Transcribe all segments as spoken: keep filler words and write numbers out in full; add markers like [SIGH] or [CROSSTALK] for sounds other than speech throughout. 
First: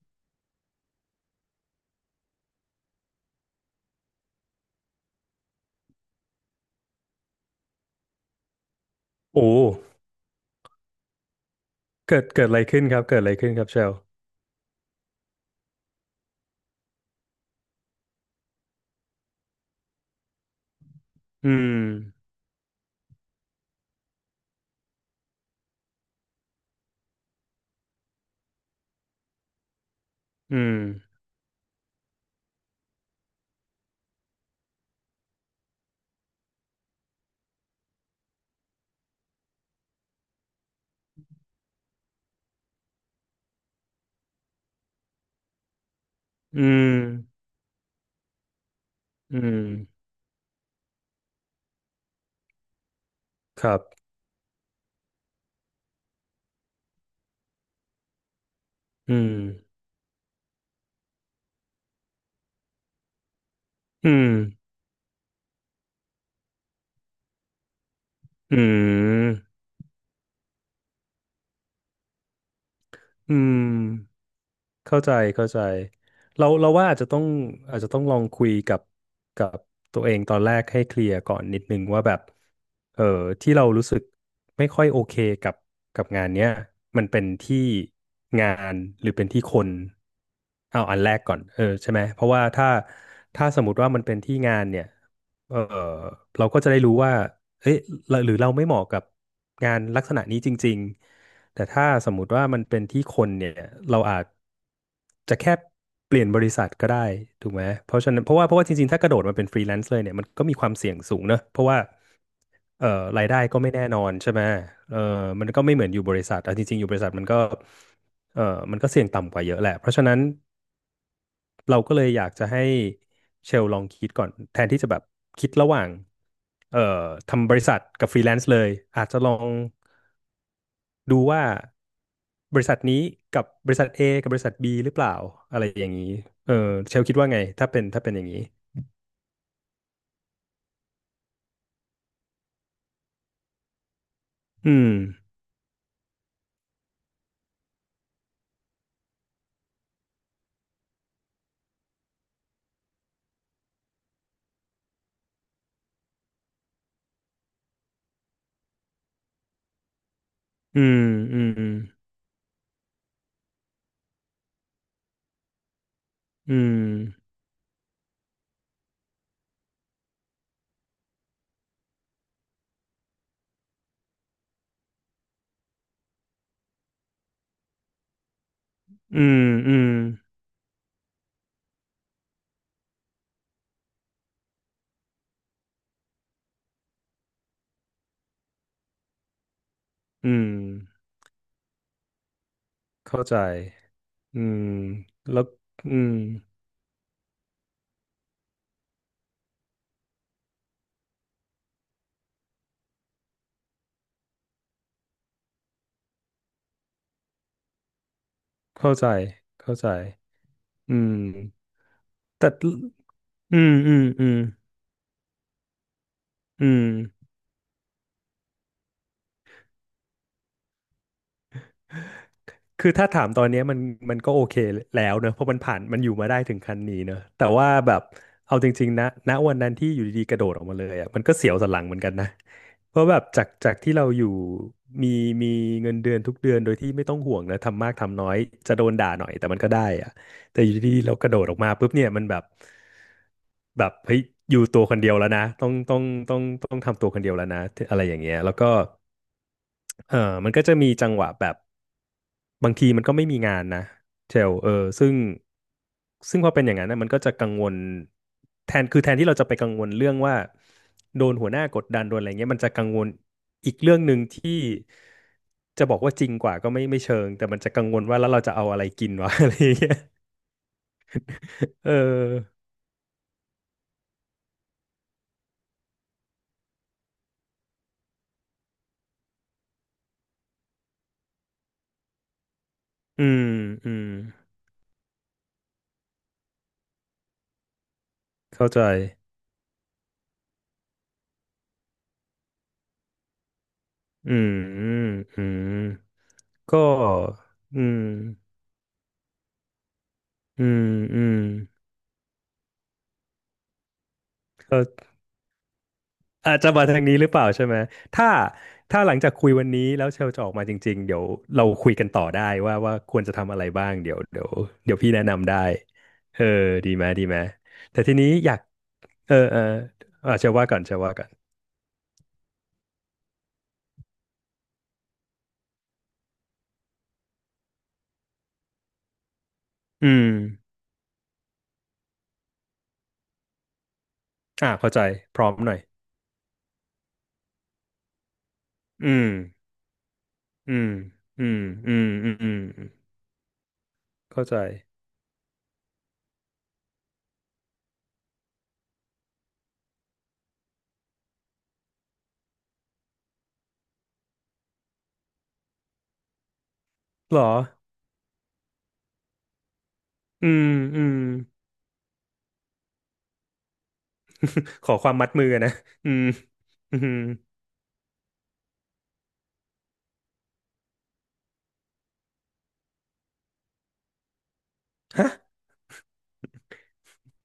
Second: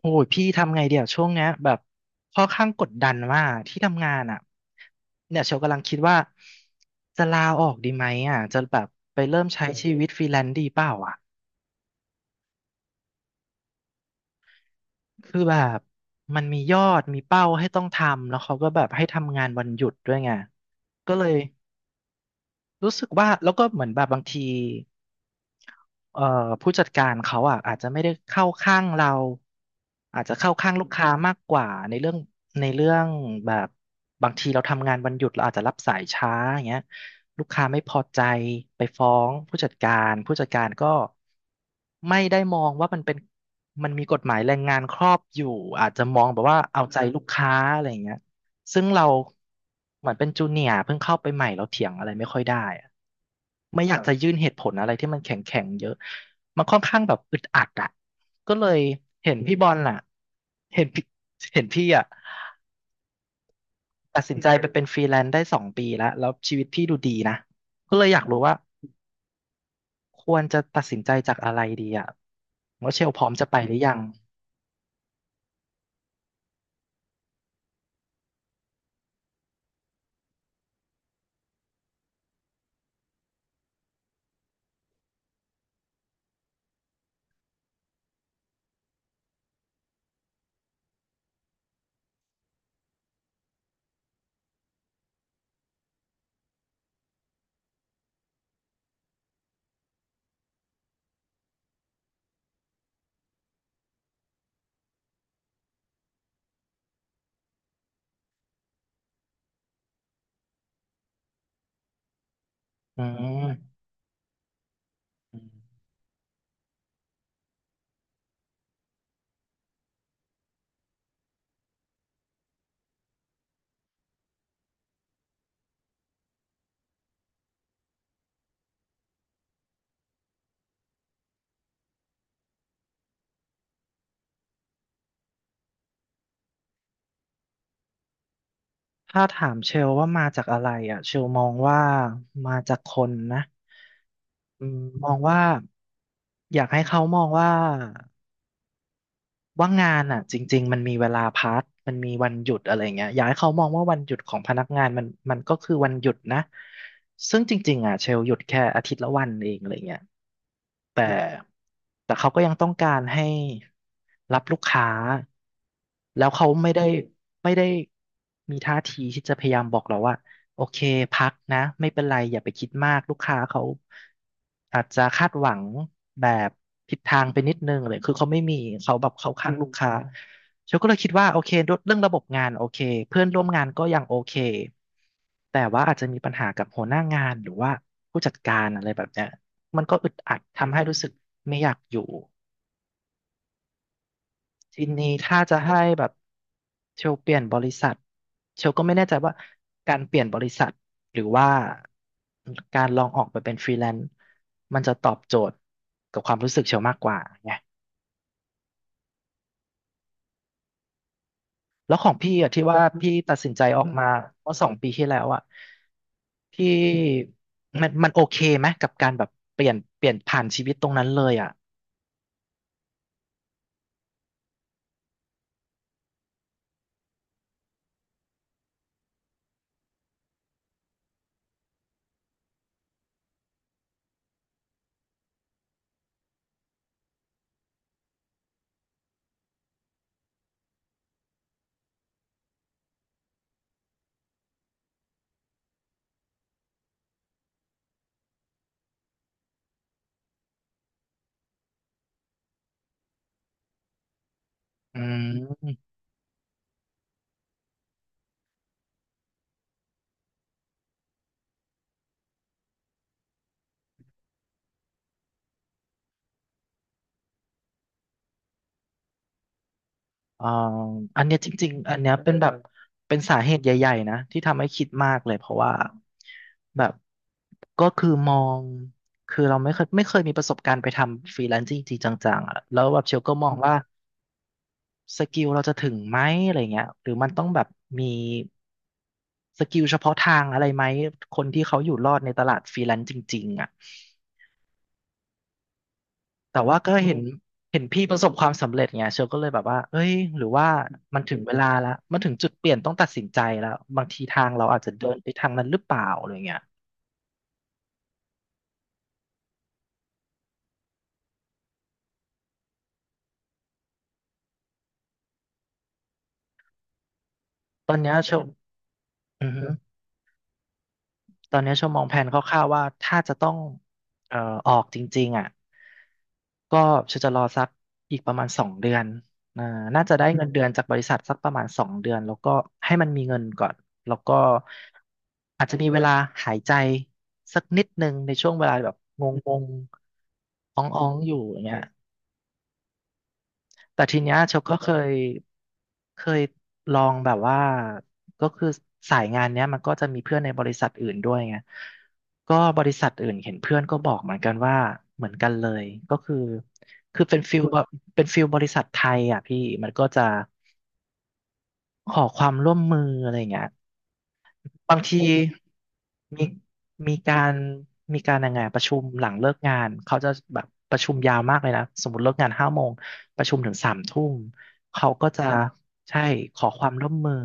โอ้ยพี่ทำไงเดี๋ยวช่วงเนี้ยแบบค่อนข้างกดดันว่ากที่ทำงานอ่ะเนี่ยเชลกำลังคิดว่าจะลาออกดีไหมอ่ะจะแบบไปเริ่โอ้ มใช้ชีวิตฟรีแลนซ์ดีเปล่าอ่ะเกิดเกิดอะไรขึ้นครับ เกิดอะไรขึ้นครับเชลคือแบบมันมียอดมีเป้าให้ต้องทำแล้วเขาก็แบบให้ทำงานวันหยุดด้วยไงก็เลยอืม รู้สึกว่าแล้วก็เหมือนแบบบางที เอ่อผู้จัดการเขาอ่ะอาจจะไม่ได้เข้าข้างเราอาจจะเข้าอืข้างม ลูกค้ามากกว่าในเรื่องในเรื่องแบบบางทีเราทำงานวันหยุดเราอาจจะรับสายช้าอย่างเงี้ยลูกค้าไม่พอใจไปฟ้องผู้จัดการผู้จัดการก็ไม่ได้มองว่ามันเป็นมันมีกฎหมายแรงงานครอบอยู่อาจจะมองแบบว่าอืเอาม ใจลูกค้าอะไรอย่างเงี้ย ซึ่งเราอืม เหมือนเป็นจูเนียร์เพิ่งเข้าไปใหม่เราเถียงอะไรไม่ค่อยได้อะครับ ไม่อคยากรับจะยื่นเหตุผลอะไรที่มันแข็งแข็งเยอะมันค่อนข้างแบบอึดอัดอ่ะก็เลยอืเห็ม นพี่บอลล่ะเห็นพี่เห็นพี่อ่ะอืตัดม สินใจไปเป็นฟรีแลนซ์ได้สองปีแล้วแล้วชีวิตพี่ดูดีนะก็เลยอยากรู้ว่าอืมควรจะตัดสินใจจากอะไรดีอ่ะว่าเชลพร้อมอืจะม ไปหรือยังเข้าใจเข้าใจเราเราว่าอาจจะต้องอาจจะต้องลองคุยกับกับตัวเองตอนแรกให้เคลียร์ก่อนนิดนึงว่าแบบเออที่เรารู้สึกไม่ค่อยโอเคกับกับงานเนี้ยมันเป็นที่งานหรือเป็นที่คนเอาอันแรกก่อนเออใช่ไหมเพราะว่าถ้าถ้าสมมติว่ามันเป็นที่งานเนี่ยเออเราก็จะได้รู้ว่าเอ๊ะหรือเราไม่เหมาะกับงานลักษณะนี้จริงๆ แต่ถ้าสมมุติว่ามันเป็นที่คนเนี่ยเราอาจจะแค่เปลี่ยนบริษัทก็ได้ถูกไหมเพราะฉะนั้นเพราะว่าเพราะว่าจริงๆถ้ากระโดดมาเป็นฟรีแลนซ์เลยเนี่ยมันก็มีความเสี่ยงสูงเนอะเพราะว่าเอ่ออืรายได้ก็ไม่แน่ม นอนใช่ไหมเออมันก็ไม่เหมือนอยู่บริษัทเอาจริงๆอยู่บริษัทมันก็เออมันก็เสี่ยงต่ำกว่าเยอะแหละเพราะฉะนั้นเราก็เลยอยากจะให้เชลลองคิดก่อนแทนที่จะแบบคิดระหว่างเอ่อทำบริษัทกับฟรีแลนซ์เลยอาจจะลอง ดูว่าบริษัทนี้กับบริษัท A กับบริษัท B หรือเปล่าอะไรอย่างนี้เออเชลคิดว่าไงถ้าเป็นถ้าเป็นอย่างนี้ถ้าถามเชลว่ามาจากอะไรอ่ะเชลมองว่ามาจากคนนะอือืมมมองว่าอยากให้เขามองว่าว่างานอ่ะจริงๆมันมีเวลาพักมันมีวันหยุดอะไรเงี้ยอยากให้เขามองว่าวันหยุดของพนักงานมันมันก็คือวันหยุดนะซึ่งจริงๆอ่ะเชลหยุดแค่อาทิตย์ละวันเองอะไรเงี้ย อืแต่มอืมแต่เขาก็ยังต้องการให้รับลูกค้าแล้วเขาอืไม่ได้มไม่ได้มีท่าทีที่จะพยายามบอกเราว่าโอเคพักนะไม่เป็นไรอย่าไปคิดมากลูกค้าเขาอาจจะคาดหวังแบบผิดทางไปนิดนึงเลยคือเขาไม่มีเขาแบบอืเขามข้างอืมลูกอืมค้าฉันก็เลยคิดว่าโอเคเรื่องระบบงานโอเคเพื่อนร่วมงานก็ยังโอเคแต่ว่าอาจจะมีปัญหากับหัวหน้างานหรือว่าผู้จัดการอะไรแบบเนี้ย มันก็อึดอัอืดมทำให้รู้สึกไม่อยากอยู่เข้าใจอืมทีนี้แล้ถ้าวจะให้อืแบบมเชลเปลี่ยนบริษัทเชลก็ไม่แน่ใจว่าการเปลี่ยนบริษัทหรือว่าการลองออกไปเป็นฟรีแลนซ์มันจะตอบโจทย์กับความรู้สึกเชลมากกว่าไงเข้าใจเข้าใจอืมแล้วของพี่แต่อะที่ว่าพี่ตัดสินอืใจมออกอืมมาอืมเมื่อสองปีที่แล้วอะอืพี่ม มันมันโอเคไหมกับการแบบเปลี่ยนเปลี่ยนผ่านชีวิตตรงนั้นเลยอะคือถ้าถามตอนเนี้ยมันมันก็โอเคแล้วเนอะเพราะมันผ่านมันอยู่มาได้ถึงคันนี้เนอะแต่ว่าแบบเอาจริงๆนะณวันนั้นที่อยู่ดีๆกระโดดออกมาเลยอ่ะมันก็เสียวสันหลังเหมือนกันนะเพราะแบบจากจากที่เราอยู่มีมีเงินเดือนทุกเดือนโดยที่ไม่ต้องห่วงนะทำมากทำน้อยจะโดนด่าหน่อยแต่มันก็ได้อ่ะแต่อยู่ดีๆเรากระโดดออกมาปุ๊บเนี่ยมันแบบแบบเฮ้ยอยู่ตัวคนเดียวแล้วนะต้องต้องต้องต้องทำตัวคนเดียวแล้วนะอะไรอย่างเงี้ยแล้วก็เออมันก็จะมีจังหวะแบบ บางทีมันก็ไม่มีงานนะเชลเอออืซึ่งม ซึ่งพอเป็นอย่างนั้นนะมันก็จะกังวลแทนคือแทนที่เราจะไปกังวลเรื่องว่าโดนหัวหน้ากดดันโดนอะไรเงี้ยมันจะกังวลอีกเรื่องหนึ่งที่จะบอกว่าจริงกว่าก็ไม่ไม่เชิงแต่มันจะกังวลว่าแล้วเราจะเอาอะไรกินวะ [LAUGHS] อะไรเงี้ยเอ่ออันเนี้ยจริงเๆอันเนี้ยเป็นแบบออเป็นสาเหตุใหญ่ๆนะที่ทำให้คิดมากเลยเพราะว่าแบบก็คือมองคือเราไม่เคยไม่เคยมีประสบการณ์ไปทำฟรีแลนซ์จริงๆจังๆอะแล้วแบบเชลอืก็มมองว่าอืมสกิลเราจะถึงไหมอะไรเงี้ยหรือมันต้องแบบมีเข้าใจสกิลเฉพาะทางอะไรไหมคนที่เขาอยู่รอดในตลาดฟรีแลนซ์จริงๆอ่ะ อืมอืมอืมแต่ว่าก็ก็เห็นเห็อืนมพี่ประสบความสำเร็จไงเชลก็เลยแบบว่าเอ้ยหรืออืว่ามมัอืนมถึงเวลาละมันถึงจุดเปลี่ยนต้องตัดสินใจแล้วบางทีทางเราอาจจะเดิเข้า นไปทางนั้นหรือเปล่าอะไรอาเงี้ยจจะมาทางนี้หรือเปล่าใช่ไหมถ้าถ้าหลังจากคุยวันนี้แล้วเชลจะออกมาจริงๆเดี๋ยวเราคุยกันต่อได้ว่าว่าควรจะทำอะไรบ้างเดี๋ยวเดี๋ยวเดี๋ยวพี่แนะนำได้เออดีไหมดีไหม ตอนแต่เนี้ทียนี้เชลอยากเอออือเออฮึ อ่ะเชลว่าก่อนเชลว่าก่อน ตอนนี้ชมมองแผนคร่าวๆว่าถ้าจะต้องเอ่อออกจริงๆอ่ะก็ฉันจะรอสักอีกประมาณสองเดือนอ่าน่าอืจะได้มเงินเดือนจากบริษัทสักประมาณสองเดือนแล้วก็ให้มันมีเงินก่อนแล้วก็อ่าเข้าใจพร้อมอาจหน่จะอยมีเวลาหายใจสักนิดนึงในช่วงเวลาแบบอืงมงอืๆอ้มองๆอยู่อือมย่างเงี้ย อืมอืมอืมแต่ทีเนี้ยเข้าเชใจลก็เคยเคยลองแบบว่าก็คือสายงานเนี้ยมันก็จะมีเพื่อนในบริษัทอื่นด้วยไงก็บริษัทอื่นเห็นเพื่อนก็บอกเหมือนกันว่าเหมือนกันเลยก็คือคือเป็เหรนอ ฟิลแบบเป็นฟิลบริษัทไทยอ่ะพี่มันก็จะอืมอืม ขอความร่วมมืออะไรอย่างเงี้ย [LAUGHS] ขอบางความทีมัดมือนะอืมมีอืมีมการมีการยังไงอะประชุมหลังเลิกงานเขาจะแบบประชุมยาวมากเลยนะสมมติเลิกงานห้าโมงประชุมถึงสามทุ่มเขาก็ฮะจะใช่ขอความร่วมมือ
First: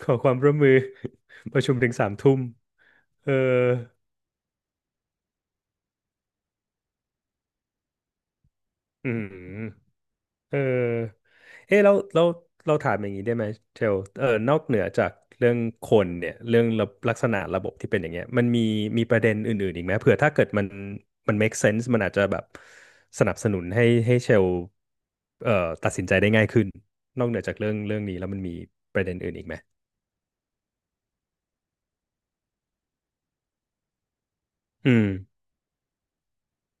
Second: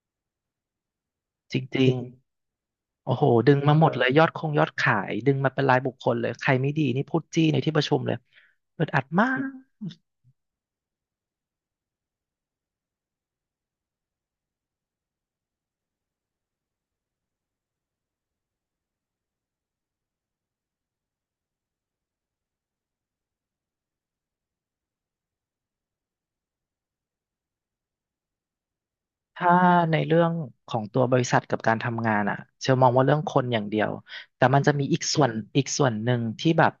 ขอความร่วมมือ [LAUGHS] จประชุมริถึงงสามทุ่ม ๆโอ้โหเออดึงมาหมดเลยยอดคงยอดขายดึงมาเป็นรายบุคคลเลยใครไม่ดีนี่พูดจี้ในที่ประชุมเลยอึดอัดอืมาก มเออเอ๊ะแล้วแล้วเราถามอย่างนี้ได้ไหมเชลเออนอกเหนือจากเรื่องคนเนี่ยเรื่องระลักษณะระบบที่เป็นอย่างเงี้ยมันมีมีประเด็นอื่นๆอีกไหมเผื่อถ้าเกิดมันมัน make sense มันอาจจะแบบสนับสนุนให้ให้เชลเอ่อตัดสินใจได้ง่ายขึ้นนอกเหนือจากเรื่องเรื่องนี้แล้วมันมีประเด็นอื่นอีกถ้าไหมในเรื่องของตัวบริษัทกับการทำงานอ่ะเชลมองว่าเรื่องคนอย่างเดียวแต่มันจะมีอือีกมส่วนอีกส่วนหนึ่งที่แบบ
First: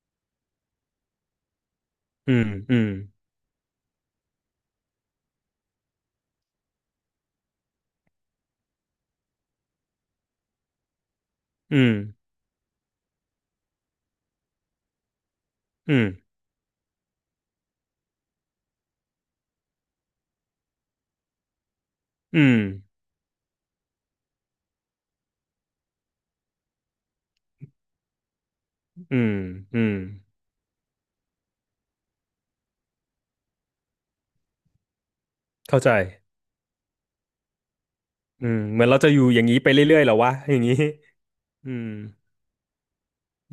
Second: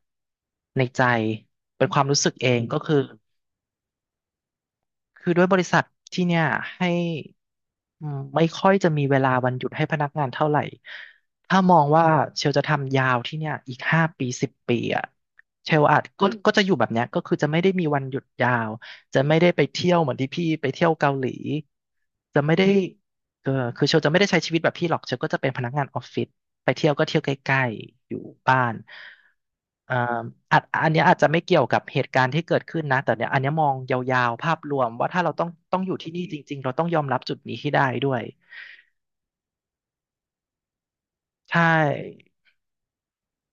ในใจเป็นความรู้สึอืกเอมงอืก็มคือ คือด้วยบริษัทที่เนี่ยให้อืมไม่ค่อยจะมีเวลาวันหยุดให้พนักงานเท่าไหร่ถ้ามอืองมว่าเชลจะทำยาวที่เนี่ยอีกห้าปีสิบปีอ่ะเชลอาอืจมก็อืมก็จะอยู่แบบเนี้ยก็คือจะไม่ได้มีวันหยุดยาวจะไม่ได้ไปเที่ยวเหมือนที่พี่ไปเที่ยวเกาหลีอืจะไม่มได้เออคือเชลจะไม่ได้ใช้ชีวิตแบบพี่หรอกเชลก็จะเป็นพนักงานออฟฟิศ ไปเที่ยวก็เที่ยวใกล้ๆอยู่บ้านอืมอืมอ่าอาจอันเนี้ยอาจจะไม่เกี่ยวกับเหตุการณ์ที่เกิดขึ้นนะ แต่เนี่ยอันเนี้ยมองยาวๆ ภาพรวมว่าถ้าเราต้องต้อเข้างอใจยู่ที่นี่จริงๆ เราต้องยอมรับจุดนี้ให้ได้ด้วยอืมเหมือนเราจะอยู่อย่างนี้ไปเรื่อยๆเหรอวะอย่างนี้ ใช่อืม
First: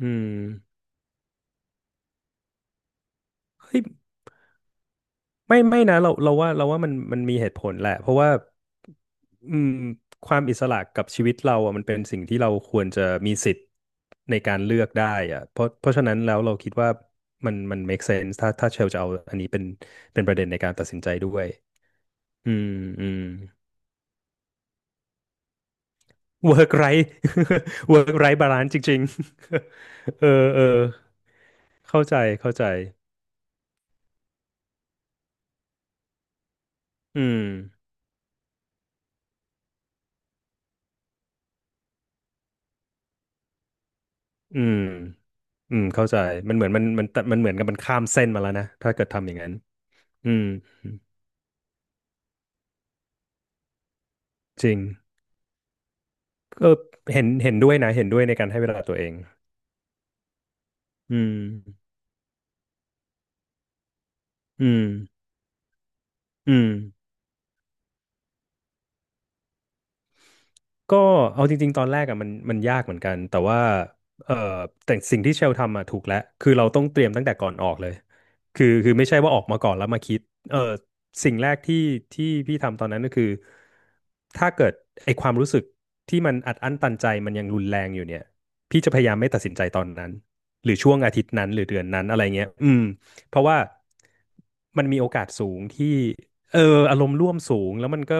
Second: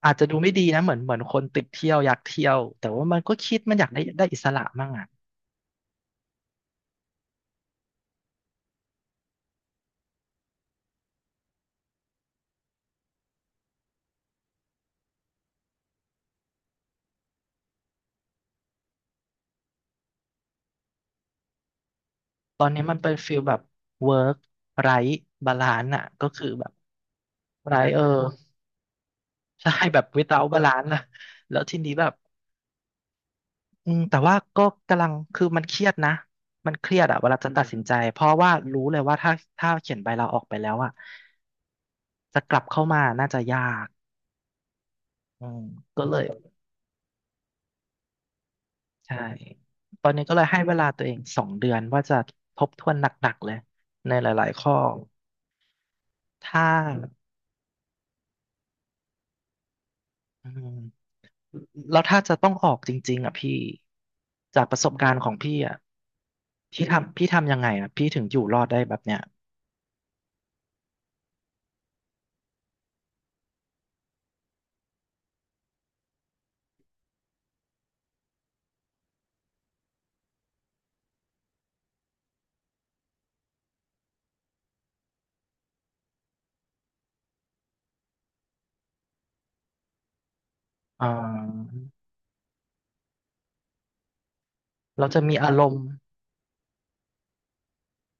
อือาจจะมดูไม่ดีนะเหมือนเหมือนคนติดเที่ยวอยากเที่ยวแต่ว่ามันก็คิดมันเฮ้ยอยากได้ได้อิสระมั่งอ่ะไม่ไม่นะเราเราว่าเราว่ามันมันมีเหตุผลแหละเพราะว่าอืมความอิสระกับชีวิตเราอ่ะมันเป็นสิ่งที่เราควรจะมีสิทธิ์ในการเลือกได้อ่ะเพราะเพราะฉะนั้นแล้วเราคิดว่ามันมัน make sense ถ้าถ้าเชลจะเอาอันนี้เป็นเป็นประเด็นในการตัดสินใจด้วยอืตอมนนี้มันอืเป็นม ฟิลแบบ work r i g h balance อ่ะก็คือแบบ work right [LAUGHS] right เอ work อ right balance จริงๆ ใช่แบบ [LAUGHS] เอ without อเออ balance นซ์นะแล้วทีนี้เข้าแบบ ใจเข้าใจอืมแต่ว่าก็กำลังคือมันเครียดนะมันเครียดอะอืเวลามจะอืตัดมสินใจเพราะว่ารู้เลยว่าถ้าถ้าเขียนใบลาออกไปแล้วอะจะกลับเข้ามาน่าจะยากอืม อืมอืมก็เข้าเลใจยมันเหมือนมันมันมันเหมือนกับมันข้ามเส้นมาแล้วนะถ้าเกิดใช่ทำอย่างนั้นตอนนี้อืก็เลมยให้เวลาตัวเองสองเดือนว่าจะทบทวนหนักๆเลยในหลายๆจข้อริงถ้าก็เห็นเห็นด้วยนะเห็นด้วยในการให้เวลาตัวเองอืมอืมแล้วถ้าจะต้องออกจริงๆอะพี่จากอืประมสบการณ์ของพี่อะอืม พี่ทำพี่ทำยังไงอะพี่ถึงอยู่รอดได้แบบเนี้ยก็เอาจริงๆตอนแรกอะมันมันยากเหมือนกันแต่ว่าเออแต่สิ่งที่เชลทำอะถูกแล้วคือเราต้องเตรียมตั้งแต่ก่อนออกเลยคือคือไม่ใช่ว่าออกมาก่อนแล้วมาคิดเออสิ่งแรกที่ที่พี่ทำตอนนั้นก็คือถ้าเกิดไอความรู้สึกที่มันอัดอั้นตันใจมันยังรุนแรงอยู่เนี่ยพี่จะพยายามไม่ตัดสินใจตอนนั้นหรือช่วงอ่าอาทิตย์นั้นหรือเดือนนั้นอะไรเงี้ยอืมเพราะว่ามันมีเราโอจะกาสมีสูอารงมณ์ ที่เอออารมณ์ร่วมสูงแล้วมันก็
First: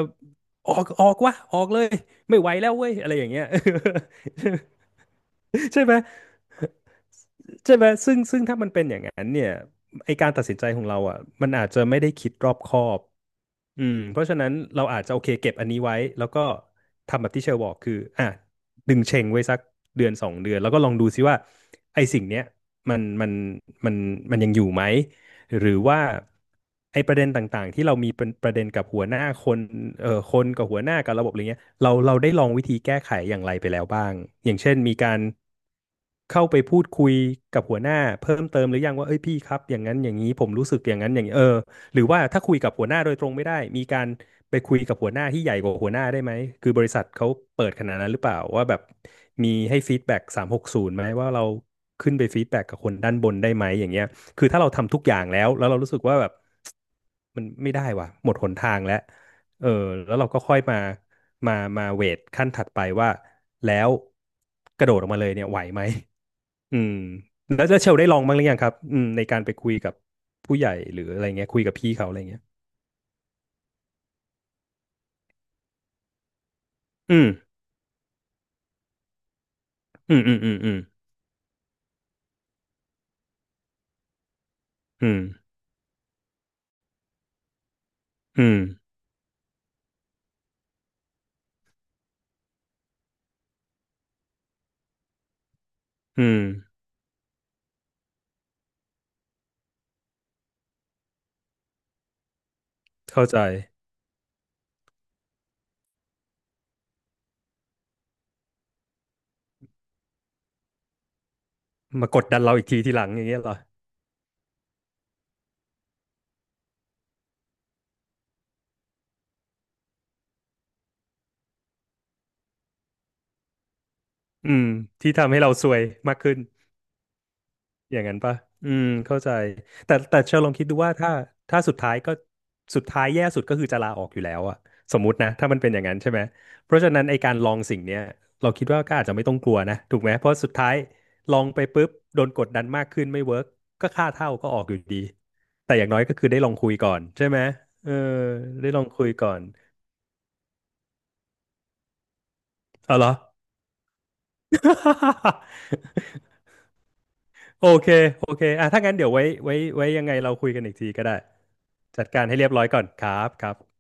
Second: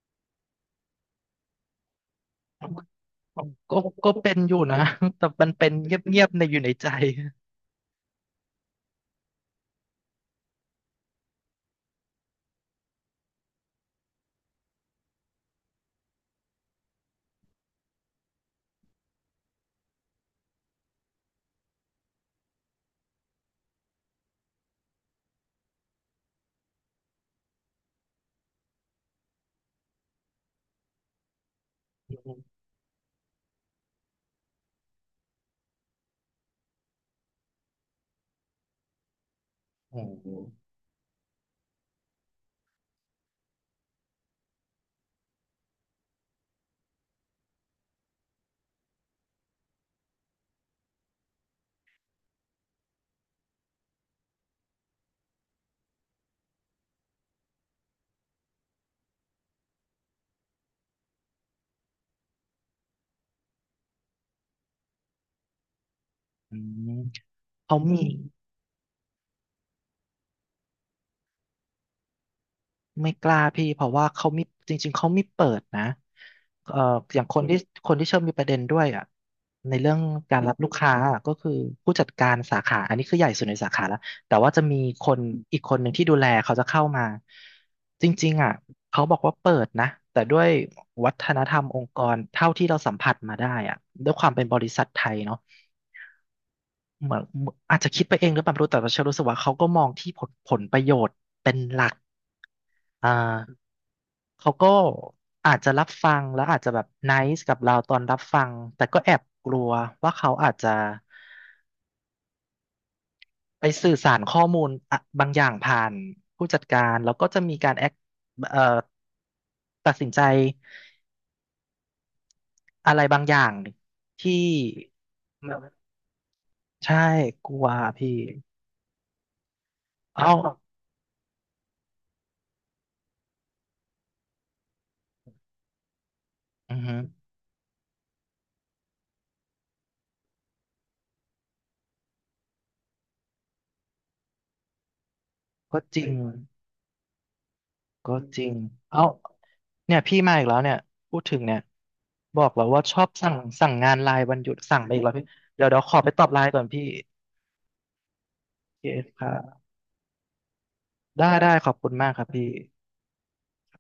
ออกออกวะออกเลยไม่ไหวแล้วเว้ยอะไรอย่างเงี้ย ก็ก็เป็นอยู่นะ [LAUGHS] แต่มันเป็น [LAUGHS] ใช่เไหมงียบๆในอยู่ในใจใช่ไหมซึ่งซึ่งถ้ามันเป็นอย่างนั้นเนี่ยไอการตัดสินใจของเราอ่ะมันอาจจะไม่ได้คิดรอบคอบ อืมเพราะฉะนั้นเราอาจจะโอเคเก็บอันนี้ไว้แล้วก็ทำแบบที่เชลบอกคืออ่ะดึงเชงไว้สักเดือนสองเดือนแล้วก็ลองดูซิว่าไอ้สิ่งเนี้ยมันมันมันมันยังอยู่ไหมหรือว่าไอ้ประเด็นต่างๆที่เรามีเป็นประเด็นกับหัวหน้าคนเอ่อคนกับหัวหน้ากับระบบอะไรเงี้ยเราเราได้ลโองวิธีแก้ไขอย่างไรไปแล้วบ้างอย่างเช่นมีการ เข้าไปพูดคุยกับหัวหน้าเพิ่มเติมหรือยังว่าเอ้ยพี่ครับอย่างนั้นอ้อย่างโหนี้ผมรู้สึกอย่างนั้นอย่างนี้เออหรือว่าถ้าคุยกับหัวหน้าโดยตรงไม่ได้มีการไปคุยกับหัวหน้าที่ใหญ่กว่าหัวหน้าได้ไหมคือบริษัทเขาเปิดขนาดนั้นหรือเปล่าว่าแบบมีให้ฟีดแบ็กสามหกศูนย์ไหมว่าเราขึ้นไปฟีดแบ็กกับคนด้านบนได้ไหมอย่างเงี้ยคือถ้าเราทำทุกอย่างแล้วแล้วเรารู้สึกว่าแบบมันไม่ได้ว่ะหมดหนทางแล้วเออแล้วเราก็ค่อยมามามาเวทขั้นถัดไปว่าแล้วกระโดดออกมาเลยเนี่ยไหวไหม อือืมมแล้วแล้เขาวเชลมีได้ลองบ้างหรือยังครับอืมในการไปคุยกับผู้ใหญ่หรืออะไรเงี้ยคุยกับพี่เขาอะไรเงี้ยไม่กล้าพี่เพราะว่าเขามีจริงๆเขาไม่เปิดนะเอ่ออือย่างมคนที่คนที่เชื่อมมีประเด็นด้วยอ่ะในเรื่องอืมอืกามรรับลูอืกมค้าอะก็คือผู้จัดการสาขาอันนี้คือใหญ่สุดในสาขาแล้วแต่ว่าจะมีคอืนมอีกคนหนึ่งที่ดูแลเขาจะเข้ามาจริงๆอือ่ะมเขาบอกว่าเปิดนะแต่ด้วยวัฒนธรรมองค์กรเท่าที่เราสัมผัสมาได้อ่ะด้วยความเป็นบริษัทไทยเนาะ อืมอืมเหมือนอาจจะคิดไปเองหรือเปล่าไม่รู้แต่ว่าเชอรู้สึกว่าเขาก็มองที่ผลผลประโยชน์เป็นหลักอ่าเข้าใจเขาก็อาจจะรับฟังแล้วอาจจะแบบไนซ์กับเราตอนรับฟังแต่ก็แอบกลัวว่าเขาอาจจะมากดดันเราอีกทีทีหลังอย่างเงี้ยเหรอไปสื่อสารข้อมูลอะบางอย่างผ่านผู้จัดการแล้วก็จะมีการแอคเอ่อตัดสินใจอะไรบางอย่างที่อืมที่ทำให้เราซวยมากขึ้น ใช่กลัวอย่างพี่นั้นปะอืมเข้าใจแต่แต่เอ้าเชลลองคิดดูว่าถ้าถ้าสุดท้ายก็สุดท้ายแย่สุดก็คือจะลาออกอยู่แล้วอะสมมุตินะถ้ามันเป็นอย่างนั้นใช่ไหมเพอือราะฉะฮึนั้นไอการลองสิ่งเนี้ยเราคิดว่าก็อาจจะไม่ต้องกลัวนะถูกไหมเพราะสุดท้ายลองไปปุ๊บโดนกดดันมากขึ้นไม่เวิร์กก็ค่าเท่าก็ออกอยู่ดีแต่ก็อย่างจน้อยริง ก็คือได้ลองคุยก่อนใช่ไหมเออก็จริง ได้ลองเอ้าคุยก่อนเนี่ยพี่มาอีกแล้วเนี่ยพูดถึงเนี่ยบอกแล้วว่าชเอาอเหรบอ สั่งสั่งงานไลน์วันหยุดสั่งไปอีกแล้วพี่เดี๋ยวเดี๋ยวขอไปตอบ [LAUGHS] ไลน์ก่อนพี่โอเค โอเคอ่ะโอถ้าเคงั้นเดี๋ยวไว้ไว้ค่ะไว้ยังไงเราคุยกันอีกทีก็ได้ ได้ได้ขอบคุณจัดมากคการัรบให้เรีพี่ยบร้อยก่อนครับครับ